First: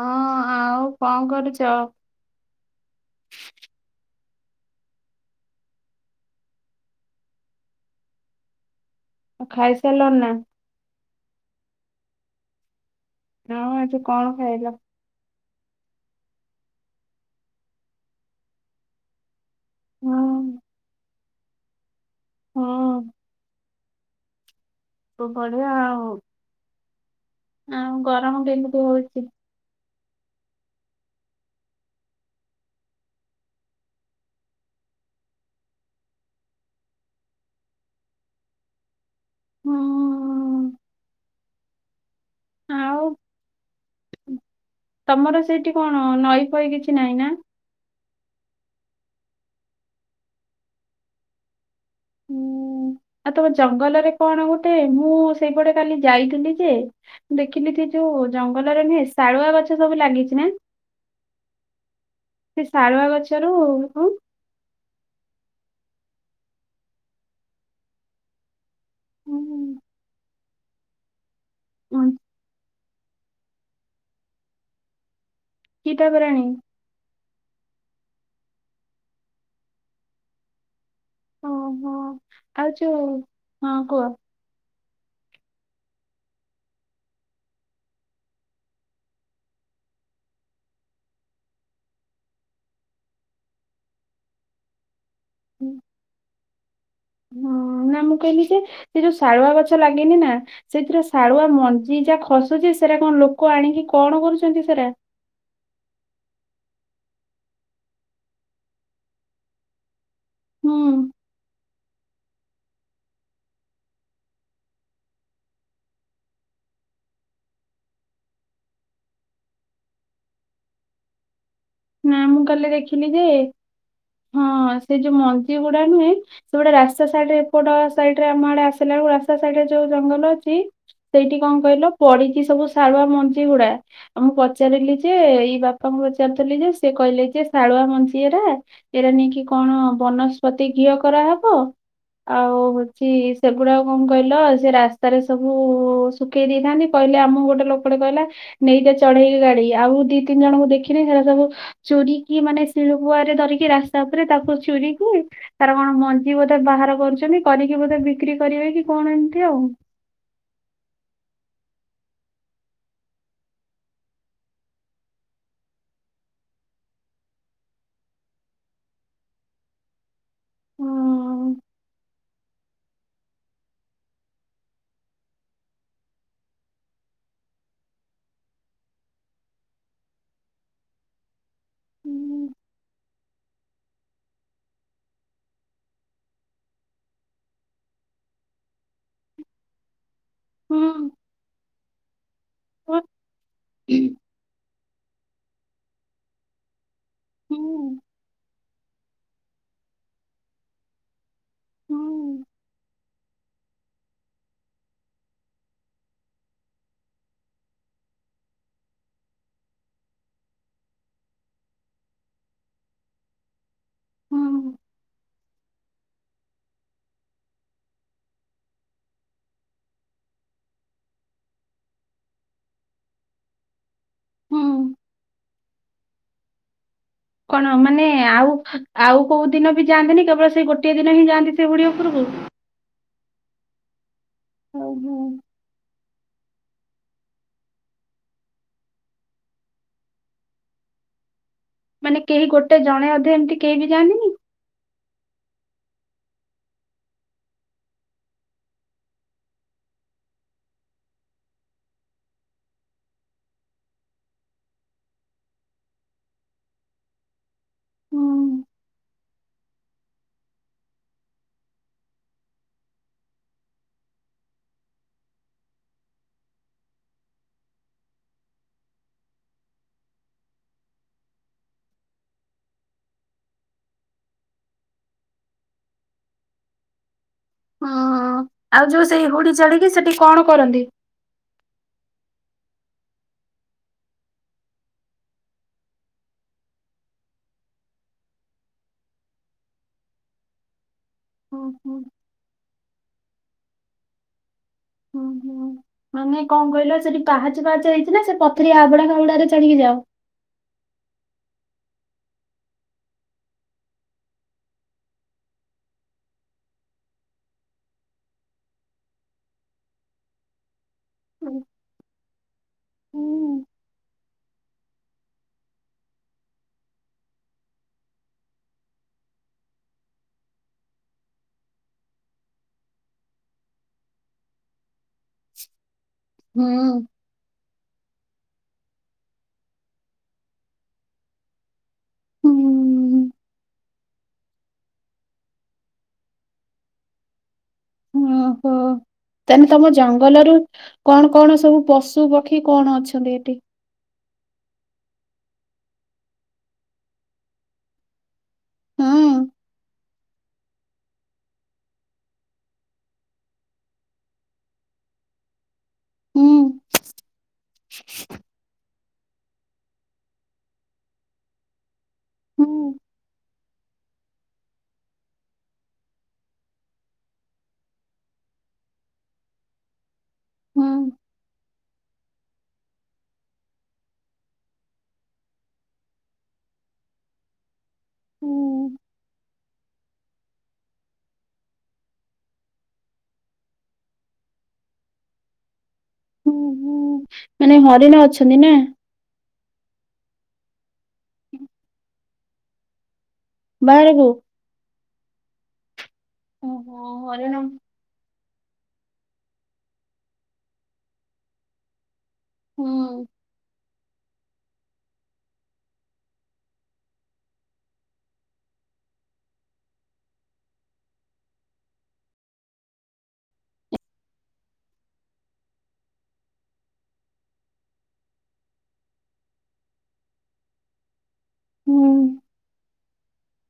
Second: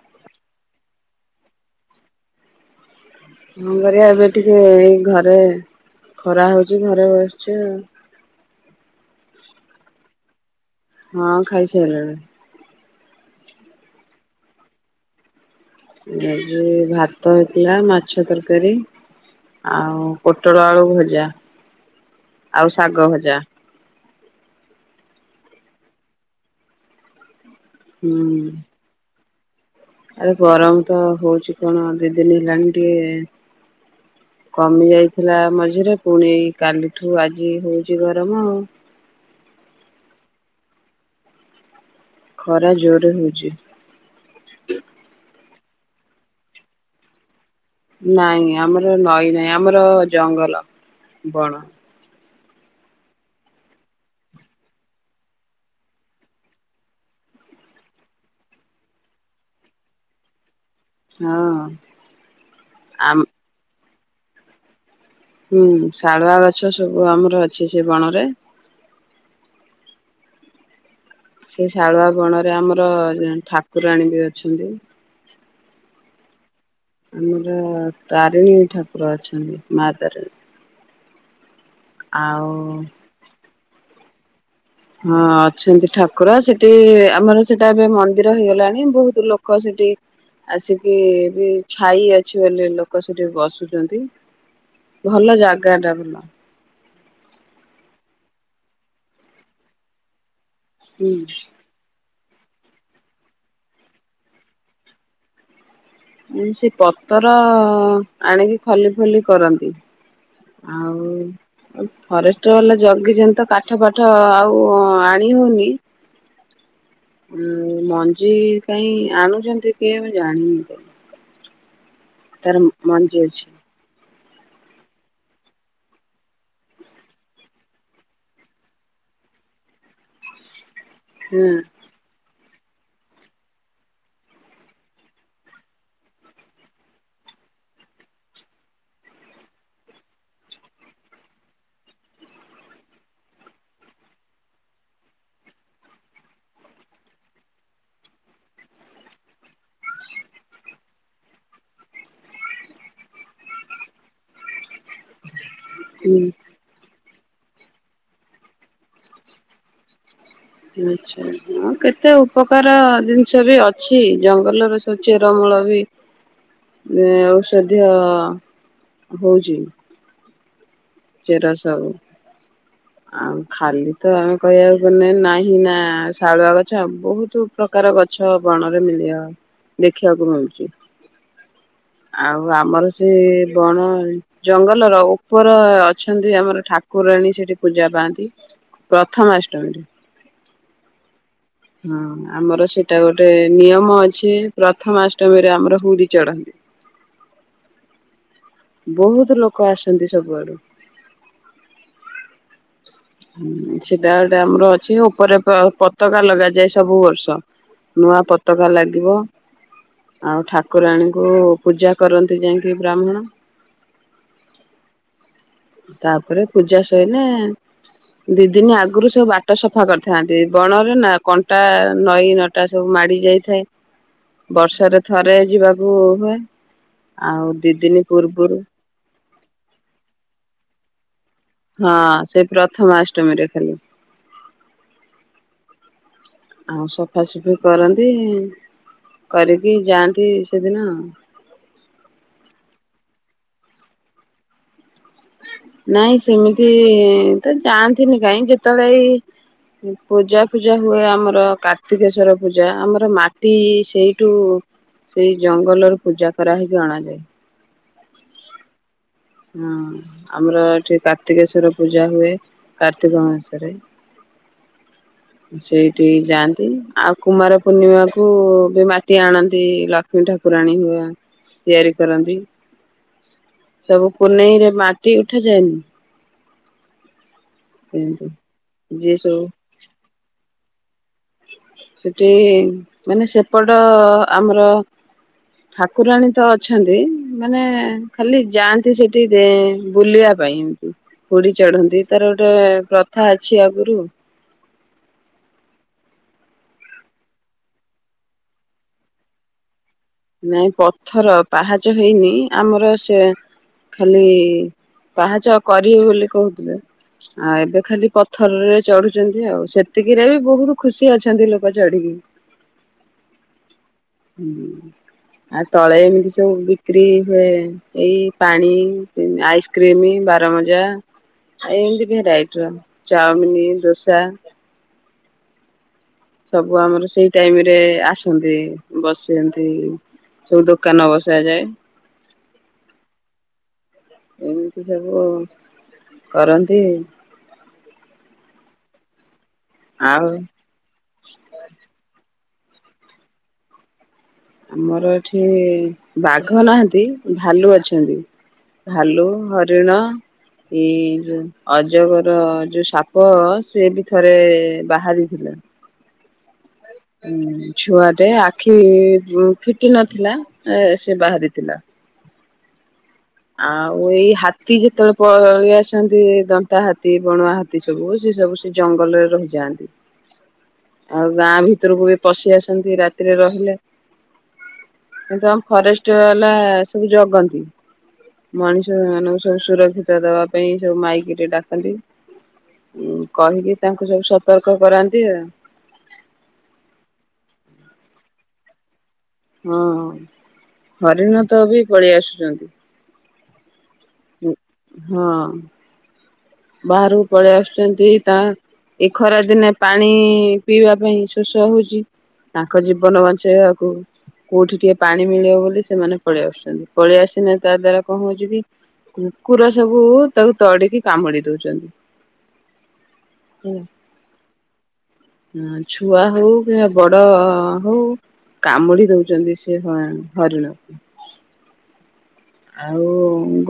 ହଁ ଆଉ କଣ କରୁଛ? ହଁ କରିବା ଏବେ ଟିକେ ଏଇ ଘରେ ଖରା ହଉଛି ଘରେ ବସଛି ଆଉ ଖାଇ ସାରିଲଣି ନା ହଁ ଖାଇସାରିଲିଣି। ହଁ ଆଜି କଣ ଖାଇଲ? ଭାତ ହେଇଥିଲା ମାଛ ତରକାରୀ ଆଉ ହଁ ପୋଟଳ ଆଳୁ ଭଜା ଆଉ ହଁ ଶାଗ ଭଜା। ତ ବଢିଆ ଆଉ ଆଉ ଗରମ ହୁଁ କେମିତି ହଉଚି ଆରେ ଗରମ ତ ହଉଛି କଣ ଦି ଦିନ ହେଲାଣିି ଟିକେ କମି ଯାଇଥିଲା ମଝିରେ, ପୁଣି କାଲିଠୁ ଆଜି ହଉଚି ଗରମ ଆଉ। ହଁ। ଖରା ଜୋରେ ହଉଚି। ତମର ସେଇଠି କଣ ନଈ ପଇ କିଛି ନାହିଁ ନା? ନାଇଁ ଆମର ନଈ ନାଇଁ, ଆମର ଜଙ୍ଗଲ ବଣ ହୁଁ ଆଉ ତମ ଜଙ୍ଗଲରେ କଣ ଗୋଟେ ମୁଁ ସେଇପଟେ କାଲି ଯାଇଥିଲି ଯେ ଦେଖିଲି ସେ ଯୋଉ ଜଙ୍ଗଲରେ ନୁହେଁ ଶାଳୁଆ ଗଛ ସବୁ ଲାଗିଚି ନା? ହଁ ସେ ଶାଳୁଆ ଆମ ଗଛରୁ ହଁ। ହୁଁ, ଶାଳୁଆ ଗଛ ସବୁ ଆମର ଅଛି ସେ ବଣରେ। ହୁଁ, ହୁଁ। ସେଇ ଶାଳୁଆ ବଣରେ ଆମର ର ଠାକୁରାଣୀ ବି ଅଛନ୍ତି। କି ଠାକୁରାଣୀ? ଆମର ତାରିଣୀ ଠାକୁର ଅଛନ୍ତି, ମା ତାରିଣୀ। ଓହୋ ଆଉ ଯଉ ହଁ କୁହ। ହଁ ଅଛନ୍ତି ଠାକୁର ସେଠି ଆମର ସେଟା ଏବେ ମନ୍ଦିର ହେଇଗଲାଣି ବହୁତ ଲୋକ ସେଠି ଆସିକି ବି ଛାଇ ଅଛି ବୋଲି ଲୋକ ସେଠି ବସୁଚନ୍ତି। ଭଲ ହଁ ଜାଗାଟା ବୁଲା। ନା ମୁଁ କହିଲି ଯେ ସେ ଯୋଉ ସାରୁୁଆ ଗଛ ଲାଗିନି ନା। ସେଥିରେ ହୁଁ ଶାଳୁଆ ମଞ୍ଜି ଯା ଖସୁଚି ସେଟା କଣ ଲୋକ ଆଣିକି କଣ କରୁଛନ୍ତି ସେରା। ସେ ପତର ଆଣିକି ଖଲି ଫଲି କରନ୍ତି। ହୁଁ। ଉ ଫରେଷ୍ଟ ବାଲା ଜଗି ଚନ୍ତି ତ କାଠ ପାାଠ ଆଉ ଆଣି ହଉନି। ଉ ମଞ୍ଜି କାଇଁ ଆଣୁଚନ୍ତି କିଏ ମୁଁ ଜାଣିନି। ନା ମୁଁ ତାର କାଲି ଦେଖିଲି ମଞ୍ଜି ଯେ ଅଛି ହଁ ସେ ଯଉ ମଞ୍ଜି ଗୁଡା ନୁହେଁ ସେଗୁଡ଼ା ରାସ୍ତା ସାଇଡରେ ଏପଟ ସଡରେ ଆମ ଆଡେ ଆସିଲା ବ ରାସ୍ତା ସାଇଡ ଯଉ ଜଙ୍ଗଲ ଅଛି ସେଇଠି ହଁ କଣ କହିଲ ପଡି ସେ ସବୁ ଶାଳୁଆ ମଞ୍ଜି ହୁଡା ଆ ମୁଁ ପଚାରିଲି ଯେ ଏଇ ବାପାଙ୍କୁ ପଚାର ଥିଲି ଯେ ସେ କହିଲେ ଯେ ଶାଳୁଆ ମଞ୍ଜି ଏରା ଏଟା ନେଇକି କଣ ବନସ୍ପତି ଘିଅ କରାହବ ଆଉ ହଉଚି ସେଗୁଡାକ କଣ କହିଲ ସେଟା ରାସ୍ତାରେ ସବୁ ଶୁଖେଇ ଦେଇଥାନ୍ତି କହିଲେ ଆମକୁ ଗୋଟେ ଲୋକଟେ କହିଲା ନେଇଟ ଚଢେଇକି ଗାଡି ଆଉ ଦି ତିନି ଜଣଙ୍କୁ ଦେଖି କି ରେ ହ ସବୁ ଚରି କିି ମାନେ ଶିଳୁପୁଆରେ ଧରିକି ରାସ୍ତା ଉପରେ ତାକୁ ଚୁରିକି ତାର କଣ ହୁଁ। ମଞ୍ଜି ବୋଧେ ବାହାର କରୁଚନ୍ତି। କରିକି ବୋଧେ ବିକ୍ରି କରିବେ କି କଣ ଏମିତି ଆଉ। ଆଚ୍ଛା କେତେ ଉପକାର ଜିନିଷ ବି ଅଛି ଜଙ୍ଗଲରେ ସବୁ ଚେରମୂଳ ବି ଔଷଧୀୟ ହଉଛି। ହୁଁ। ଚେରା ସବୁ ଆଉ ଖାଲି ତ ଆମେ କହିବାକୁ ପନ ନାହିଁ ନା ଶାଳୁଆ ଗଛ ବହୁତ ପ୍ରକାର ଗଛ ବଣରେ ମିଳିବ ଦେଖିବାକୁ ମିଳୁଛି। ଆଉ ହୁଁ ଆମର ସେ ବଣ ଜଙ୍ଗଲର ଉପର ଅ ଅଛନ୍ତି ଆମର ଠାକୁରାଣୀ ସେଠି ପୂଜା ପାଆନ୍ତି ପ୍ରଥମାଷ୍ଟମୀରେ। ହୁଁ। ହଁ ଆମର ସେଇଟା ହୁଁ ଗୋଟେ ନିୟମ ଅଛି। ପ୍ରଥମାଷ୍ଟମୀରେ ଆମର ହୁରି ଚଢନ୍ତି। ହୁଁ। ବହୁତ ଲୋକ ଆସନ୍ତି ସବୁଆଡୁ ହୁଁ [inaudible] ସେଟା ଗଟେ ଆମର ଅଛି ଉପରେ ପତାକା ଲଗାଯାଏ। ଯାଇଏ ସବୁ ବର୍ଷ ନୂଆ ପତାକା ଲାଗିବ ଆଉ ଠାକୁରାଣୀଙ୍କୁ ପୂଜା କରନ୍ତି ଯାଇକି ବ୍ରାହ୍ମଣ। ହୁଁ। ତାପରେ ପୂଜା ସଇଁନେ ଦି ଦିନ ଆଗୁରୁ ସବୁ ବାଟ ସଫା କରିଥାନ୍ତି। ବଣରେ ନା କଣ୍ଟା ନଈ ନଟା ସବୁ ମାଡି ଯାଇଥାଏ। ହୁଁ ବର୍ଷ ରେ ଥରେ ଯିବାକୁ ଓ କଣ ମାନେ ଆଉ ଆଉ କୋଉ ଦିନ ବି ଯାଆନ୍ତିନି। କେବଳ ସେଇ ଗୋଟିଏ ଦିନ ହିଁ ଯାଆନ୍ତି। ସେ ବୁଢୀ ହଁ ଉପରକୁ। ସେ ପ୍ରଥମା ସ ଅଷ୍ଟମିରେ ଖାଲି। ହଉ ହଉ। ଆଉ ସଫାସୁଫି କରନ୍ତି। କରିକି ଯାଆନ୍ତି ସେଦିନ ମାନେ କେହି ଗୋଟେ ଜଣେ ଅଧେ ଏମତି କେହି ବି ଯାଆନ୍ତିନି। ନାଇଁ ସେମିତି ତ ଯାଆନ୍ତିନି କାଇଁ। ଯେତେବେଳେ ଏଇ ପୂଜା ଫୂଜା ହୁଏ ଆମର କାର୍ତ୍ତିକେଶ୍ଵର ପୂଜା ଆମର ମାଟି ସେଇଠୁ ସେଇ ଜଙ୍ଗଲର ପୂଜା କରା ହେଇକି ଅଣାଯାଏ। ହୁଁ ହଁ ଆମର ଏଠି କାର୍ତ୍ତିକେଶ୍ଵର ପୂଜା ହୁଏ। କାର୍ତ୍ତିକ ମାସରେ ସେଇଠି ଯାଆନ୍ତି ଆଉ କୁମାର ପୂର୍ଣ୍ଣିମାକୁ ବି ମାଟି ଆଣନ୍ତି। ଲକ୍ଷ୍ମୀ ଠାକୁରାଣୀ ହୁଏ ତିଆରି କରନ୍ତି। ସବୁ ପୂନେଇରେ ମାଟି ଉଠାଯାଏନି। ହଁ ସେମିତି ଆଉ ଯୋଉ ଯିଏ ସେଇ ସବୁ ହୁଡି ଚଳିକି ସେଠି କଣ କରନ୍ତି? ସେଠି ମାନେ ସେପଟ ଆମର ଠାକୁରାଣୀ ତ ଅଛନ୍ତି। ମାନେ ଖାଲି ଯାଆନ୍ତି ସେଠି ବୁଲିବା ପାଇଁ ଏମତି ହୁଡି ଚଢନ୍ତି ତାର ଗୋଟେ ପ୍ରଥା ଅଛି ଆଗରୁ। ମାନେ କଣ କହିଲ ସେଠି ପାହାଚ ପାହାଚ ହେଇଛି ନା ସେ ପଥର ଆଉୁଡା ଖାଉୁଡାରେ ଛାଲିକି ଯାଅ। ନାଇଁ ପଥର ପାହାଚ ହେଇନି ଆମର ସେ ଖାଲି ପାହାଚ କରିବେ ବୋଲି କହୁଥିଲେ। ଆଉ ଏବେ ଖାଲି ପଥରରେ ଚଢୁଛନ୍ତି। ଆଉ ସେତିକିରେ ବି ବହୁତ ଖୁସି ଅଛନ୍ତିଲୋକ ଚଢିକି। ହୁଁ। ହୁଁ। ଆ ତଳେ ଏମିତି ସବୁ ବିକ୍ରି ହୁଏ। ଏଇ ପାଣି ଆଇସ୍କ୍ରିମ ବାରମଜା ଏମିତି ଭେରାଇଟିର ଚାଉମିିନ ଦୋସା। [inaudible] ସବୁ ଆମର ସେଇ ଟାଇମରେ ଆସନ୍ତି ବସନ୍ତି ସବୁ ଦୋକାନ ବସାଯାଏ। ହୁଁ ଏମିତି ସବୁ କରନ୍ତି। ଓ ହୋ। ତାହାନେ ତମ ଆଉ ଜଙ୍ଗଲରୁୁ କଣ କଣ ସବୁ ପଶୁ ପକ୍ଷୀ କଣ ଅଛନ୍ତି ଏଠି? ଆମର ଏଠି ବାଘ ନାହାନ୍ତି ଭାଲୁ ଅଛନ୍ତି। ହୁଁ ଭାଲୁ ହରିଣ ଏଇ ଯୋଉ ଅଜଗର ଯୋଉ ସାପ ସେ ବି ଥରେ ବାହାରିଥିଲା। ହୁଁ। ଛୁଆରେ ଆଖି ଫିଟି ନଥିଲା ସେ ବାହାରିଥିଲା। ହୁଁ ଆଉ ଏଇ ହାତୀ ଯେତେବେଳେ ପଳେଇ ଆସନ୍ତି ଦନ୍ତା ହାତୀ ବଣୁଆ ହାତୀ ସବୁ ସେ ସବୁ ସେ ଜଙ୍ଗଲରେ ରହିଯାଆନ୍ତି। ହୁଁ ଆଉ ଗାଁ ଭିତରକୁ ବି ପଶି ଆସନ୍ତି ରାତିରେ ରହିଲେ କିନ୍ତୁ ଆମ ଫରେଷ୍ଟ ବାଲା ସବୁ ଜଗନ୍ତି। ମଣିଷ ହୁଁ ମାନ ସବୁ ସୁରକ୍ଷିତ ଦବା ପାଇଁ ସବୁ ମାଇକିରେ ଡାକନ୍ତି। କହିକି ତାଙ୍କୁ ସବୁ ସତର୍କ କରାନ୍ତି ଆଉ। ହଁ ହଁ ମାନେ ହରିଣ ଅଛନ୍ତି ନା। ହଁ ହରିଣ ତ ବି ପଳେଇ ଆସୁଛନ୍ତି। ବାହାରୁକୁ। ହଁ। ବାହାରକୁ ପଳେଇ ହରିଣ ଆସୁଛନ୍ତି। ତା ଏଇ ଖରା ଦିନେ ପାଣି ପିଇବା ପାଇଁ ଶୋଷ ହୋଉଛି। ତାଙ୍କ ଜୀବନ ହୁଁ। ବଞ୍ଚେଇବାକୁ କୋଉଠି ଟିକେ ପାଣି ମିଳିବ ବୋଲି ସେମାନେ ପଳେଇ ଆସୁଛନ୍ତି ପଳେଇ ଆସନାେ ତା ଦ୍ଵାରା କଣ ହଉଛି କୁକୁର ସବୁ ତାକୁ ତଡିକି କାମୁଡି ଦଉଛନ୍ତି ଛୁଆ ହଉ କିମ୍ବା ବଡ ହଉ କାମୁଡି ଦଉଛନ୍ତି ସେ ହ ହରିଣକୁ ହୁଁ ଆଉ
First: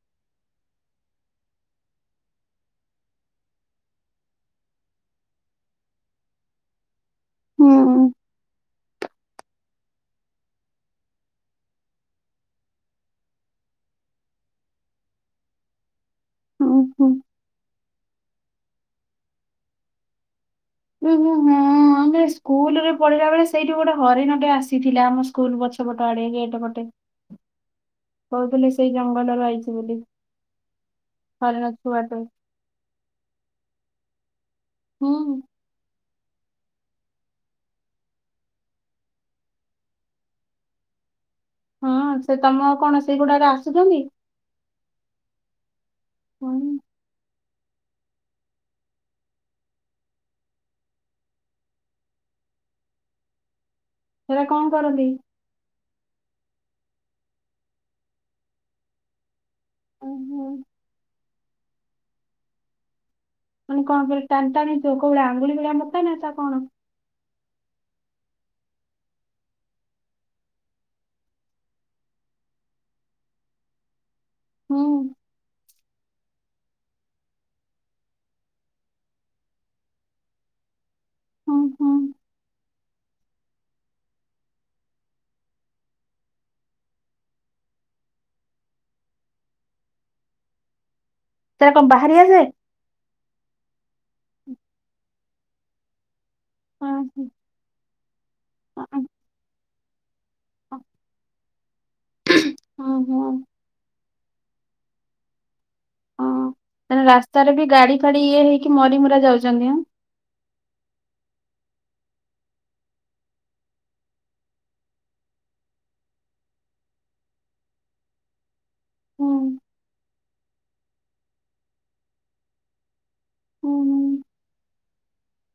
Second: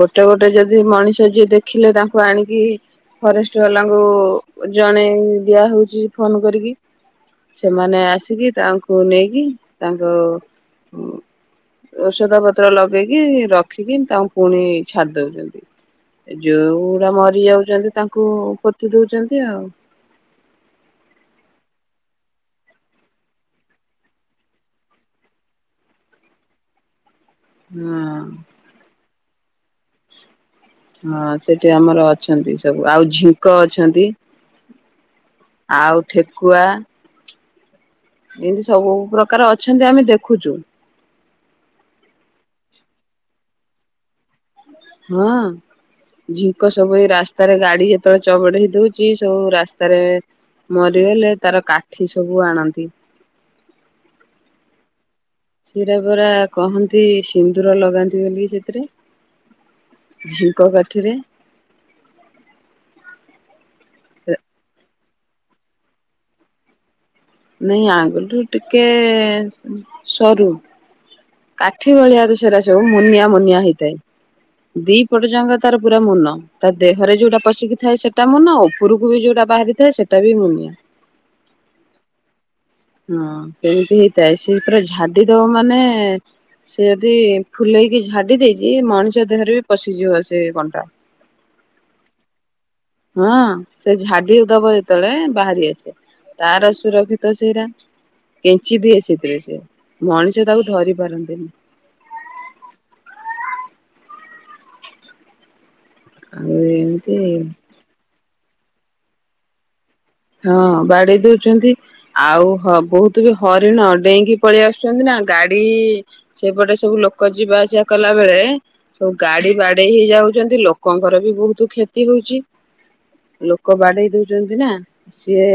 ଗୋଟେ ଗୋଟେ ଯଦି ମଣିଷ ଯିଏ ଦେଖିଲେ ତାଙ୍କୁ ଆଣିକି ଫରେଷ୍ଟ ବାଲାଙ୍କୁ ଜଣେଇ ଦିଆ ହଉଛି ଫୋନ କରିକି ହୁଁ ସେମାନେ ଆସିକି ତାଙ୍କୁ ନେଇକି ତାଙ୍କୁ ଔଷଧ ପତ୍ର ଲଗେଇକି ରଖ ରଖିକି ତାଙ୍କୁ ପୁଣି ଛାଡ଼ି ଦଉଛନ୍ତି। ହୁଁ। ଯୋଉଗୁଡା ମରି ଯାଉଛନ୍ତି ତାଙ୍କୁ କି ଦଉଛନ୍ତି ଆଉ ଉ ହୁଁ ହୁଁ ଆମେ ସ୍କୁଲ ରେ ପଢିଲା ବେଳେ ସେଇଠି ଗୋଟେ ହରେଣଟେ ଆସିଥିଲା ଆମ ସ୍କୁଲ ପଛ ପଟ ଆଡେ ଗେଟ ଗଟେ ହଁ କହୁଥିଲେି ସେଇ ଜ ମନ ରହିଛି। ହଁ ସେଠି ଆମର ଛୁଆଟେ। ଅଛନ୍ତି ସବୁ ଆଉ ଝିଙ୍କ ଅ ଅଛନ୍ତି। ହୁଁ। ଆଉ ଠେକୁଆ ଏମିତି ସବୁ ପ୍ରକାର ଅଛନ୍ତି ଆମେ ଦେଖୁଛୁ। ହଁ ସେ ତମ କଣ ସେଗୁଡାରେ ଆସୁଛନ୍ତି। ହଁ। ଝିଙ୍କ ହୁଁ ସବୁ ଏ ରାସ୍ତା ରାସ୍ତାରେ ଗାଡି ଯେତେବେଳେ ଚବଡ ହେଇ ଦଉଛି ସବୁ ରାସ୍ତାରେ ମରିଗଲେ ତାର କାଠି ସବୁ ଆଣନ୍ତି। ସେଟା କଣ କରନ୍ତି? ସିରା ପରା କହନ୍ତି ସିନ୍ଦୁର ଲଗାନ୍ତି ବୋଲି ସେଥିରେ ଓହୋ ଝିଙ୍କ କାଠିରେ ମାନେ କଣିବ ଟାଣି ତ କେଉଡା ଆଙ୍ଗୁଳି ଭଳିଆ ମୋଟା ନତା କଣ ନାଇଁ ଆଙ୍ଗୁଠିରୁୁ ଟିକେ ସରୁ କାଠି ଭଳିଆରେ ସେଟା ସବୁ ମୁନିଆ ମୁନିଆ ହେଇଥାଏ। ହୁଁ ଦି ପଟଯାଙ୍ଗ ତାର ପୁରା ମୁନ ତ ଦେହରେ ଯୋଉଟା ପଶିକି ଥାଏ ସେଟା ମୁନ ଉପରକୁ ବି ଯୋଉଟା ବାହାରିଥାଏ ସେଟା ବି ମୁନି ହୁଁ ହୁଁ। ହଁ ସେମିତି ହେଇଥାଏ ସେ ପୁରା ଝାଡି ଦବ ମାନେ ସେ ଯଦି ଫୁଲେଇକି ଝାଡି ଦେଇଛି ମଣିଷ ଦେହରେ ବି ପଶିଯିବ ସେ କଣ୍ଟା ସେଟା କଣ ବାହାରି ଆସେ? ହଁ ସେ ଝାଡି ଦବ ଯେତେବେଳେ ବାହାରି ଆସେ ତାର ହଁ ହଁ ସୁରକ୍ଷିତ ସେଇଟା କେଞ୍ଚି ଦିଏ ସେଥିରେ ସେ ମଣିଷ ତାକୁ ଧରି ପାରନ୍ତିନି ହୁଁ ହୁଁ। ହଁ ଆଉ ତେଣୁ ଏମିତି ରାସ୍ତାରେ ବି ଗାଡି ଫାଡି ଇଏ ହେଇକ ମରି ମୁରା ଯାଉଛନ୍ତି ଏଁ। ହଁ ବାଡେଇ ଦେଉଛନ୍ତି ଆଉ ହ ବହୁତ ବି ହରିଣ ଡେଇଁକି ପଳେଇ ଆସୁଛନ୍ତି ନା ଗାଡି ସେପଟେ ସବୁ ଲୋକ ଯିବା ଆସିଆ କଲା ବେଳେ ସବୁ ଗାଡି ବାଡେଇ ହେଇ ଯାଉଛନ୍ତି ଲୋକଙ୍କର ବି ବହୁତ କ୍ଷତି ହଉଛି। ଲୋକ ବାଡେଇ ଦଉଛନ୍ତି ନା। ସିଏ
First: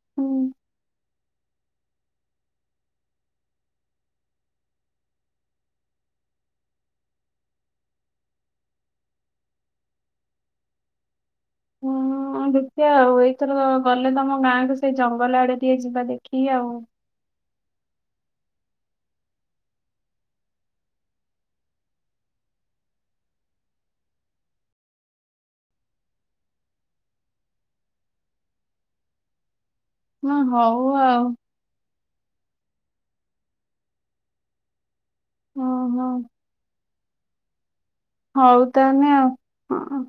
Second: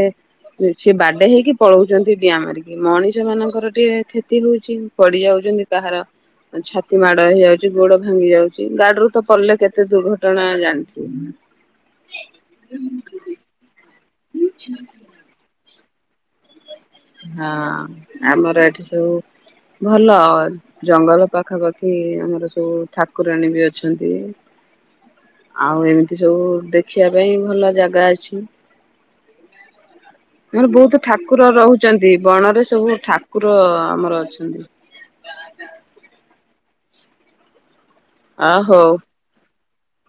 ସିଏ ବାଡେଇ ହେଇକି ପଳଉଛନ୍ତି ଡିଆଁ ମାରିକି ମଣିଷ ମାନଙ୍କର ଟିକେ କ୍ଷତି ହଉଛି ପଡି ଯାଉଛନ୍ତି କାହାର ଛାତି ମାଡ ହେଇଯାଉଛି ଗୋଡ ଭାଙ୍ଗି ଯାଉଛି ଗାଡିରୁ ତ ପଡିଲେ କେତେ ଦୁର୍ଘଟଣା ଜାଣିଥିବ। ହଁ ହଁ ଆଉ ଦେଖିଆ ଆଉ ଏଇଥର ଗଲେ ତମ ଗାଁକୁ ସେଇ ଜଙ୍ଗଲ ଆଡେ ଟିକିଏ ଯିବା ଦେଖି ଆଉ। ହଁ ଆମର ଏଠି ସବୁ ଭଲ ଜଙ୍ଗଲ ପାଖା ପାଖି ଆମର ସବୁ ଠାକୁରାଣୀ ବି ଅଛନ୍ତି ଆଉ ଏମିତି ସବୁ ଦେଖିବା ପାଇଁ ଭଲ ଜାଗା ଅଛି। ହଁ ଆମର ହଉ ବହୁତ ଆଉ ଠାକୁର ରହୁ ଚନ୍ତି ବଣରେ ସବୁ ଠାକୁର ଆମର ଅଛନ୍ତି। ଓହୋ। ହଉ ତାହଲେ ଆଉ। ହଁ।